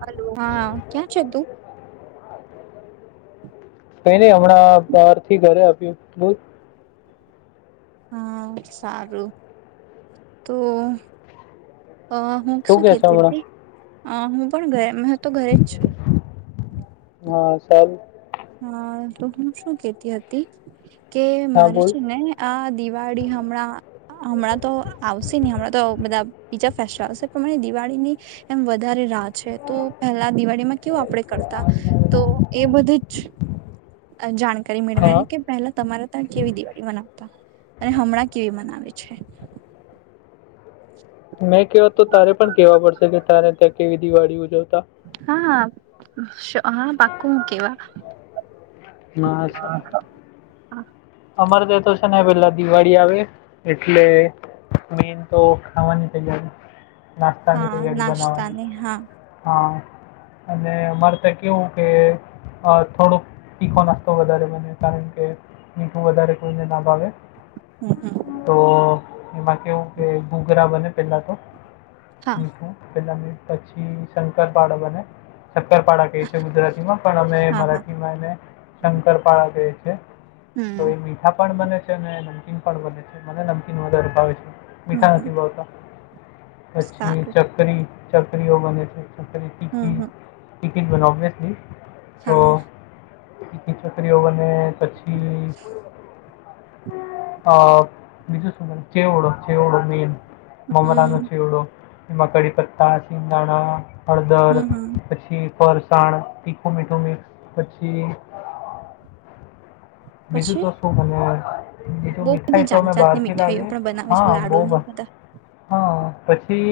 Hello હા ક્યાં છે તું કઈ ની હમણાં બહારથી ઘરે આપ્યું હા સારું તો હ હું તું શું કે છે કેતી હમણાં હતી હ હું પણ ગયા તો ઘરે જ છું. હા સારુ હા તો હું શું કેતી હતી કે હા મારે બોલ છે ને આ દિવાળી હમણાં હમણાં તો આવશે નહી હમણાં તો બધા બીજા ફેસ્ટિવલ પ્રમાણે દિવાળીની એમ વધારે રાહ છે તો પેલા દિવાળીમાં કેવું આપડે કરતા તો એ બધી અ જાણ કરી હા મેળવાની કે પેલા તમારા તા કેવી દિવાળી મનાવતા અને હમણાં કેવી મનાવે છે. મેં કેવા તો તારે પણ કેવા પડશે કે તારે ત્યાં કેવી દિવાળી ઉજવ હા શ હા પાકું હું કેવા હા સારું આ હા આ અમારે ત્યાં તો છે ને પેલા દિવાળી આવે એટલે મેન તો ખાવાની તૈયારી નાસ્તાની હા તૈયારી બનાવાની નાસ્તાની હા હા અને અમારે ત્યા કેવું કે અ થોડોક તીખો નાસ્તો વધારે બને કારણ કે મીઠું વધારે કોઈને ના ભાવે હમ હમ તો એમાં કેવું કે ઘૂઘરા બને પેલા તો હા મીઠું પેલા મી પછી શંકર પાડા બને શક્કરપાળા કહે છે ગુજરાતીમાં પણ અમે હા હા મરાઠીમાં એને શંકરપાળા કહે છે છે તો હમ એ મીઠા પણ બને છે ને નમકીન પણ બને છે મને નમકીન વધારે ભાવે છે. હમ મીઠા હમ નથી ભાવતા પછી સારું ચકરી ચકરીઓ બને છે ચકરી હમ તીખી હમ તીખી જ બનાવો ઓવેસ્લી હા તીખી ચકરીઓ બને પછી અ બીજું શું બને ચેવડો ચેવડો મેન મમરાનો હમ ચેવડો એમાં કડીપત્તા, સીંગદાણા હળદર હમ હમ પછી ફરસાણ તીખું મીઠું મિક્સ પછી બીજું પછી તો શું બને બીજું બહુ મીઠાઈ બધી તો જાત અમે જાતની બહારથી મીઠાઈઓ લાવીએ પણ બનાવે હા છે લાડુ ને બહુ બધા હા પછી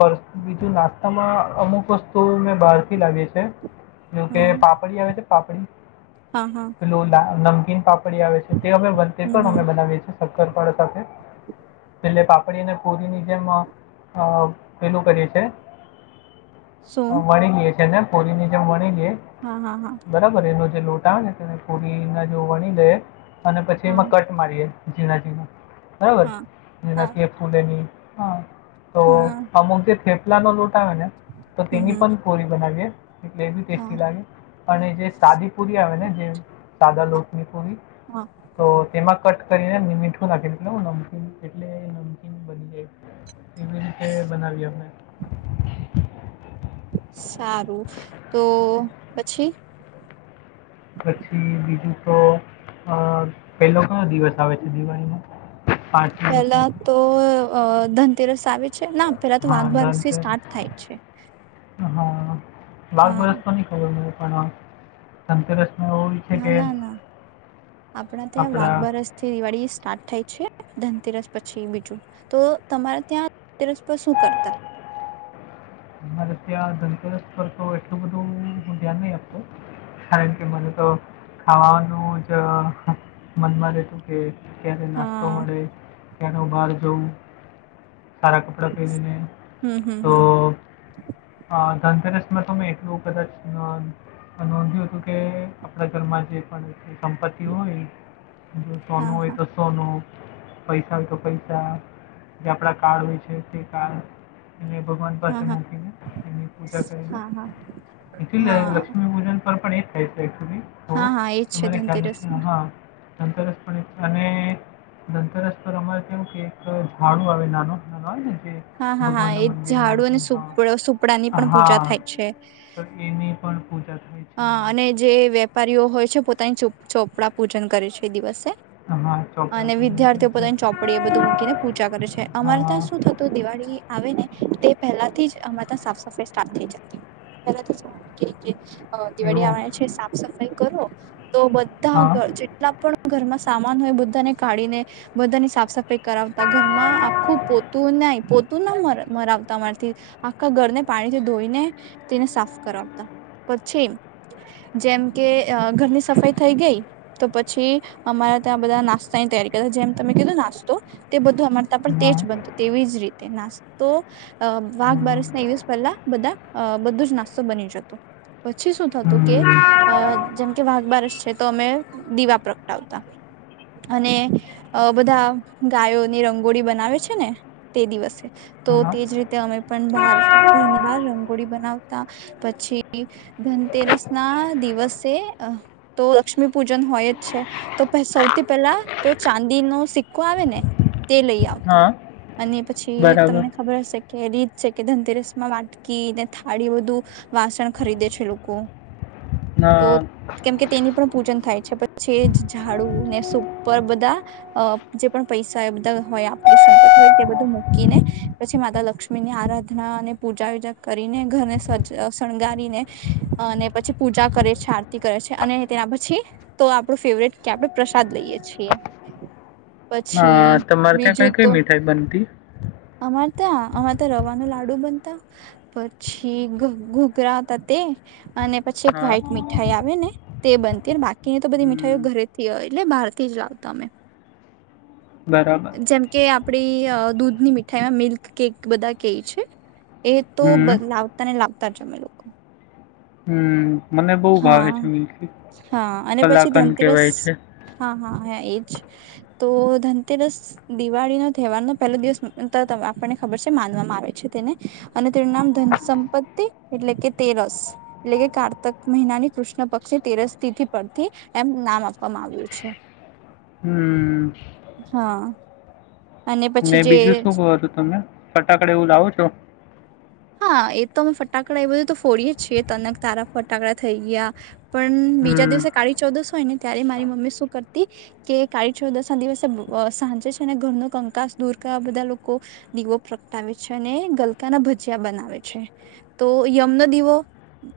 ફ બીજું નાસ્તામાં અમુક વસ્તુ મેં બહારથી લાવીએ છે. જો કે હા પાપડી આવે તો હા હા પાપડી લોલા નમકીન પાપ ડી આવે છે તે અમે તે હમ પણ હમ અમે બનાવીએ છીએ સક્રરપાડા સાથે પા પડી પૂરીની જેમ અ પેલું કરીએ છે. શું વણી લ્યે છે ને કોરીની જેમ વણી લ્યે હા હા હા બરાબર એનો જે લોટ [unintelligible] [unintelligible] અને પછી એમાં હા કટ મારીએ ઝીણા-ઝીણા બરાબર હા જેના હા કે ફૂલેની હા. તો હા અમુકે થેપ લાનો લોટ તો હમ તેની હમ પણ કોરી બનાવીએ. એટલે એ બી હા ટેસ્ટી લાગે અને જે સાદી પુરી આવે ને જે સાદા લોટની પૂરી હા તો તેમાં કટ ને મીઠું નાખી નમકીન એટલે નમકીન બની જાય. એવી રીતે બનાવીએ અમે સારું તો પછી પછી બીજું તો અ પેલો કયો દિવસ આવે છે દિવાળીનો પાંચ પેલા દિવસમાંથી તો અ ધનતેરસ આવે. છે ના પેલા તો હા વાઘબરથી સ્ટાર્ટ ધનતેરસ થાય છે. હા. વાઘ હા બારસ પણ ની ખબર મને ધનતેરસ ના ના ના આપણા ત્યાં વાઘ બારસ થી દિવાળી સ્ટાર્ટ થાય છે ધનતેરસ પછી બીજું તો તમારા ત્યાં તેરસ પર શું કરતા મારે ત્યાં ધનતેરસ પર તો એટલું બધું હું ધ્યાન નહી આપતો કારણ કે મને તો ખાવાનું જ મનમાં રહેતું કે ક્યારે નાસ્તો હા મળે ગનો બારજવ. સારા કપડા પહેનેને હમ હમ તો. હમ અ, ધનતેરસમાં તો મેં એટલું કદાચ નોંધ્યું હતું કે આપણા ઘરમાં જે પણ સંપત્તિ હોય. તનું હા હોય હા તો સનુંું. પૈસા તો પૈસા જે આપડા કાર હોય છે તે કાર એને ભગવાન. હા પાસે હા મૂકીને એની પૂજા કરીને હા હા હા. થ [unintelligible] હા હા એજ છે ધનતેરસ માં. હા. ધનતેરસ પર ની અને ધનતેરસ પર અમારે કેવું કે એક ઝાડું આવે નાનો નાનો આવે ને. જે હા હા હા એ ભગવાનના મંદિરમાં હોય ઝાડું. તો હા. સુપડા ની પણ પૂજા હા, થાય છે. તો એની પણ પૂજા થાય છે હ અમારે અને જે ત્યાં. વેપારીઓ હોય છે પોતાની ચુપ. ચોપડા પૂજન કરે છે એ દિવસે. હા, ચોપડા અને પૂજન કરે વિદ્યાર્થીઓ છે. પોતાની ચોપડી એ બધું મૂકીને પૂજા કરે છે અમારે ત્યાં હા, શું થતું દિવાળી આવે ને તે પહેલાથી જ. આ તો સાફ સફાઈ સ્ટાર્ટ થઈ જતી પેલા તો. હ દિવાળી એવું. આવવાના છે સાફ સફાઈ કરો. તો હા, બધા જેટલા પણ ઘરમાં. સામાન હોય બુધાને કાઢીને બધાની સાફ સફાઈ. કરાવતા ઘરમાં આખું પો. તું ન પોતું ના મરાવતા મારીથી આખા ઘરને પાણીથી ધોઈને તેને સાફ કરાવતા. પછી જેમ કે ઘરની સફાઈ થઈ ગઈ તો પછી અમારા ત્યાં બધા નાસ્તાની તૈયારી કરતા જેમ તમે કીધું નાસ્તો તે બધું અમાર ત્યાં પણ તેજ હા. બનતું તેવીજ રીતે નાસ્તો વાઘ હમ. બારસ ના દિવસ પહેલા બધા બધું જ નાસ્તો બની જતો. પછી શ થતું કે હમ. જેમ કે વાઘ બારસ છે તો અમે દીવા પ્રગટાવતા અને બધા ગાયોની રંગોળી બનાવે છે ને તે દિવસે તો હા. તેજ રીતે અમે પણ બહાર ઘરની બાર રંગોળી બનાવતા પછી. ધનતેરસ ના દિવસે તો લક્ષ્મી પૂજન હોય જ છે તો સૌથી પેલા તો ચાંદી નો સિક્કો આવે ને. તે લઈ આવતા હા, અને પછી બરાબર. તમને ખબર હશે. કે રત છે કે ધનતેરસ માં વાટકીને થાળી બધું વાસણ ખરીદે છે. ખાલૂક. [unintelligible] હમ [unintelligible] કેમકે તેની પણ પૂજન થાય છે પછી ઝાડુ ને સુર બધા જે પણ પૈસા હોય બધા હોય આપણી સંપત્તિ હોય તે બધું મૂકીને પછી માતા લક્ષ્મી ની આરાધના અને પૂજા વિજા કરીને ઘરને સ શણગારીને. અને પછી પૂજા કરે છે આરતી કરે છે અને તેના પછી તો આપડું ફેવરેટ કે આપણે પ્રસાદ લઈએ છીએ પ. હ તમારે ત્યાં કઈ કઈ મીઠાઈ બનતી. ત આમાં તો રવા ન લાડુ બનતા પછી ઘોઘરા ત. તે અને પછી એક હા. વ્હાઈટ મીઠાઈ આવે ને તે બનતી બાકીની તો બધી મીઠાઈઓ હમ ઘરેથી એટલે બહારથી જ લાવતા અમે. બરાબર જેમ કે આપ. આપડી દૂધની મીઠાઈમાં મિલ્ક કેક બધા કેઈ છે. એ તો હમ લાવતા ને લાવ. ત જમે લોકો હમ મને બહુ હા ભાવે છે મિલ્કી હા અને પછી કલાકંદ ધનતેરસ કહેવાય છે હા હા એ તો ધનતેરસ દિવાળી ન તહેવાર ન પહેલો દિવસ આપણને ખબર છે માનવામાં આવે છે તેને અને તેનું નામ ધન સંપત્તિ એટલે કે તેરસ એટલે કે કારત ક મહિનાની કૃષ્ણ પક્ષની તેરસ તિથિ પરથી એમ નામ આપવામાં આવ્યું છે હમ હા. અને ને પછી જે બીજું શું કું હતું તમે ફટાકડ એવું લાવો છો હા એ તો અમે ફટાકડા એ બધું તો ફોડીએ છીએ તનક તારા ફટાકડા થઈ ગયા પણ બીજા હમ દિવસે કાળી ચૌદસ હોય ને ત્યારે મારી મમ્મી શું કરતી કે કાળી ચૌદશ ના દિવસે સાંજે છે અને ઘરનો કંકાસ દૂર કરવા બધા લોકો દીવો પ્રગટાવે છે અને ગલકાના બધા જ બનાવે છે તો યમનો દીવો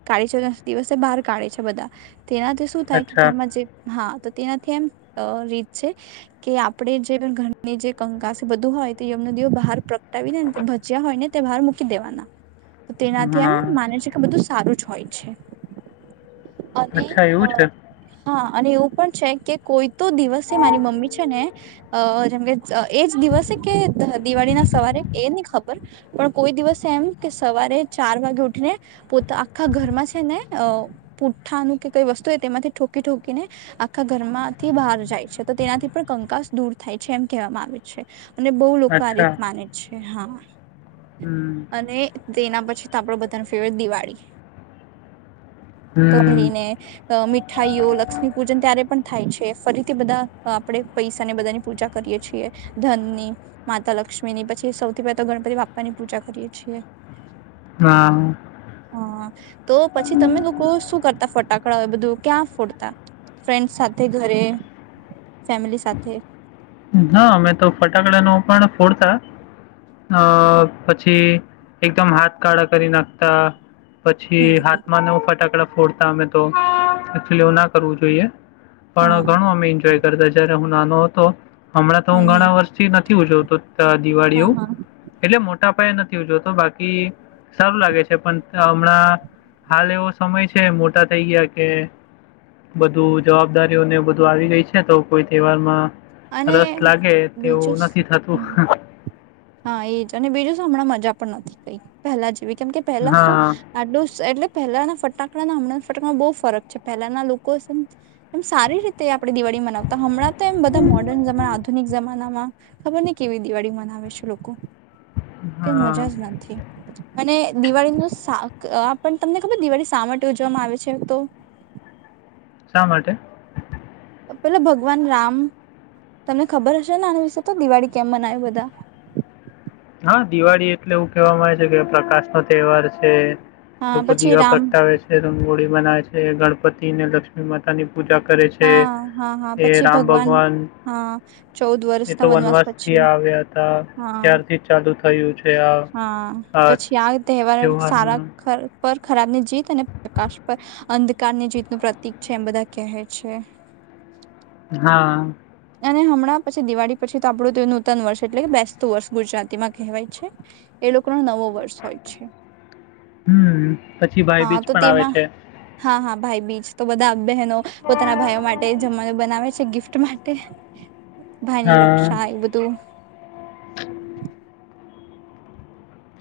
કાઢે છે દિવસે બહાર કાઢે છે બધા તેનાથી શું થાય કે અચ્છા ઘરમાં જે હા તો તેનાથી એમ રીત છે કે આપણે જે ઘરની જે કંકા છે બધું હોય તો એયમનો દેવ બહાર પ્રગટાવી ને ને ભજ્યા હોય ને તે બહાર મુક દેવાના તેનાથી હા એમ માને છે કે બધું સારું જ હોય છે. અને અચ્છા એવું અ છે હા અને એવું પણ છે કે કોઈ તો દિવસે મારી મમ્મી છે ને જેમ કે એજ દિવસે કે દિવાળીના સવારે એ નહી ખબર પણ કોઈ દિવસ એમ કે સવારે ચાર વાગે ઉઠીને પોતા આખા ઘરમાં છે ને અ પુ્ઠાનું કે કઈ વસ્તુ તેમાંથી ઠોકી ઠોકીને આખા ઘરમાંથી બહાર જાય છે તો તેનાથી પણ કંકાસ દૂર થાય છે એમ કહેવામાં આવે છે અને બહુ લોકો આ રીત અચ્છા માને છે. [inaudible] હમ અને તેના પછી આપડો બધા ન ફેવરટ દિવાળી હમ તોરીને મીઠાઈઓ લક્ષ્મી પૂજન ત્યારે પણ થાય છે ફરીથી બધા આપણે પૈસાને બધાની પૂજા કરીએ છીએ ધન ની માતા લક્ષ્મી ની પછી સૌથી પહેલા તો ગણપતિ બાપા ની પૂજા કરીએ છીએ [inaudible] હ તો પછી તમે લોકો શું કરતા ફટાકડા બધું ક્યાં ફોડતા ફ્રેન્ડ સાથે ઘરે ફેમિલી સાથે હા અમે તો ફટાકડા ન પણ ફોડતા અ પછી એકદમ હાથ કાળા કરી નાખતા પછી હમ હમ હાથમાં નવ ફટાકડા ફોડતા અમે તોચ એવું ના કરવું જોઈએ પણ હા ઘણું અમે એન્જોય કરતા જય્યારે હ નાનો હતો હમણાં તો હમ હું હમ ઘણા વર્ષથી નથી ઉજવતો દિવાળી હા એવું હા એટલે મોટા અાય નથી જોતો બાકી સારું લાગે છે પણ હમણાં હાલ એવો સમય છે મોટા થઈ ગયા કે બધું જવાબદારીઓને બધું આવી ગઈ છે તો કોઈ તહેવારમાં અને રસ લાગે બીજું તેવું નથી થતું. હમ હા એજ અને બીજું હમણાં મજા પણ નથી કઈ પહેલા જેવી કેમ કે પહેલા શું હા, આડું એટલે પહેલા ફટાકડાના હમણાં ફટાડામાં બહુ ફરક છે પહેલાના લોકો એમ સારી રીતે આપણે દિવાળી મનાવતા હમં તો એમ બધા મોર્ન જમાના આધુનિક જમાનામાં ખબર ને કેવી દિવાળી મનાવેશું [inaudible] કઈ મજા હા. જ નથી મ દિવાળી ન શાક પણ તમને ખબર દિવાળી શા માટે ઉજવામાં આવે છે તો શા માટે પેલા ભગવાન રામ તમને ખબર હશે ને આના વિશે તો દિવાળી કેમ મનાવે બધા હા દિવાળી એટલે એવું કેહેવામાં આવે છે કે પ્રકાશ નો તહેવાર છે. હા લોકો પછી દીવા રામ પ્રગટાવે છે રંગોળી બનાવે છે ગણપતિ ને લક્ષ્મી માતા ની પૂજા કરે છે હા હા હા એ પછી રામ ભગવાન હા ચૌદ એ વર્ષના તો વનવાસ થી પછી આવ્યા હતા હા ત્યારથી થયું છે આ હા પછી આ તહેવાર સારા ખર પર ખરાબની જીત અને પ્રકાશ પર અંધકારની જીતનું પ્રતિક છે એમ બધા કહે છે. હા અને હમણાં પછી દિવાળી પછી તો આપણું તો નૂતન વર્ષ એટલે બેસતું વર્ષ ગુજરાતીમાં કહેવાય છે એ લોકોનો નવો વર્ષ હોય છે. હમ પછી ભાઈ હા બીજ તો પણ આવે તેમાં છે. હા હા ભાઈ બીજ તો બધા બહેનો પોતાના ભાઈઓ માટે જમવાનું બનાવે છે. ગિફ્ટ મા તે ભાઈની હા. રક્ષા એ બધું [inaudible]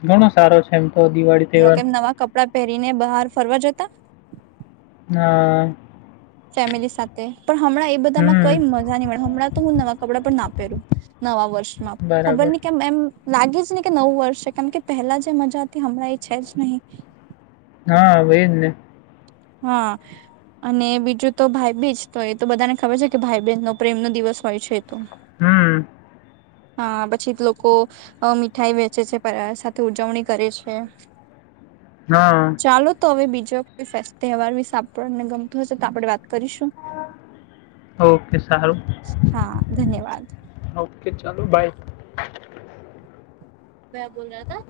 ઘણો સારો છે એમ તો દિવાળી તહેવાર પડા પેરી ને બહાર ફરવા જતા હા ફેમિલી સાથે પણ હમણાં એ બધામાંં હમ. કઈ મજા ની મળે હમણાં તો હું નવા કપડા પણ ના પેરુ નવા વર ષ માં ખબર બરાબર. ની કેમ એમ લાગે જ ની કે નવું વર્ષે છે કારણ કે પહેલા જે મજા હતી હમણાં એ છે જ નહીં હા અવે એજ ને હા અને બીજું તો ભાઈ બીજ તો એ તો બધાને ખબર છે કે ભાઈ બેન નો પ્રેમ નો દિવસ હોય છે તો હમ હા પછી તો લોકો અ મીઠાઈ વેચે છે પ અ સાથે ઉજવણી કરે છે. હા. ચાલો તો અવે બીજ ફેસ તહેવાર વિશે આપને ગમતું હશે તો આપણે વાત કરીશું ઓકે સારું હા ધન્યવાદ કે ચાલો બાાય મે બોલ રહા થા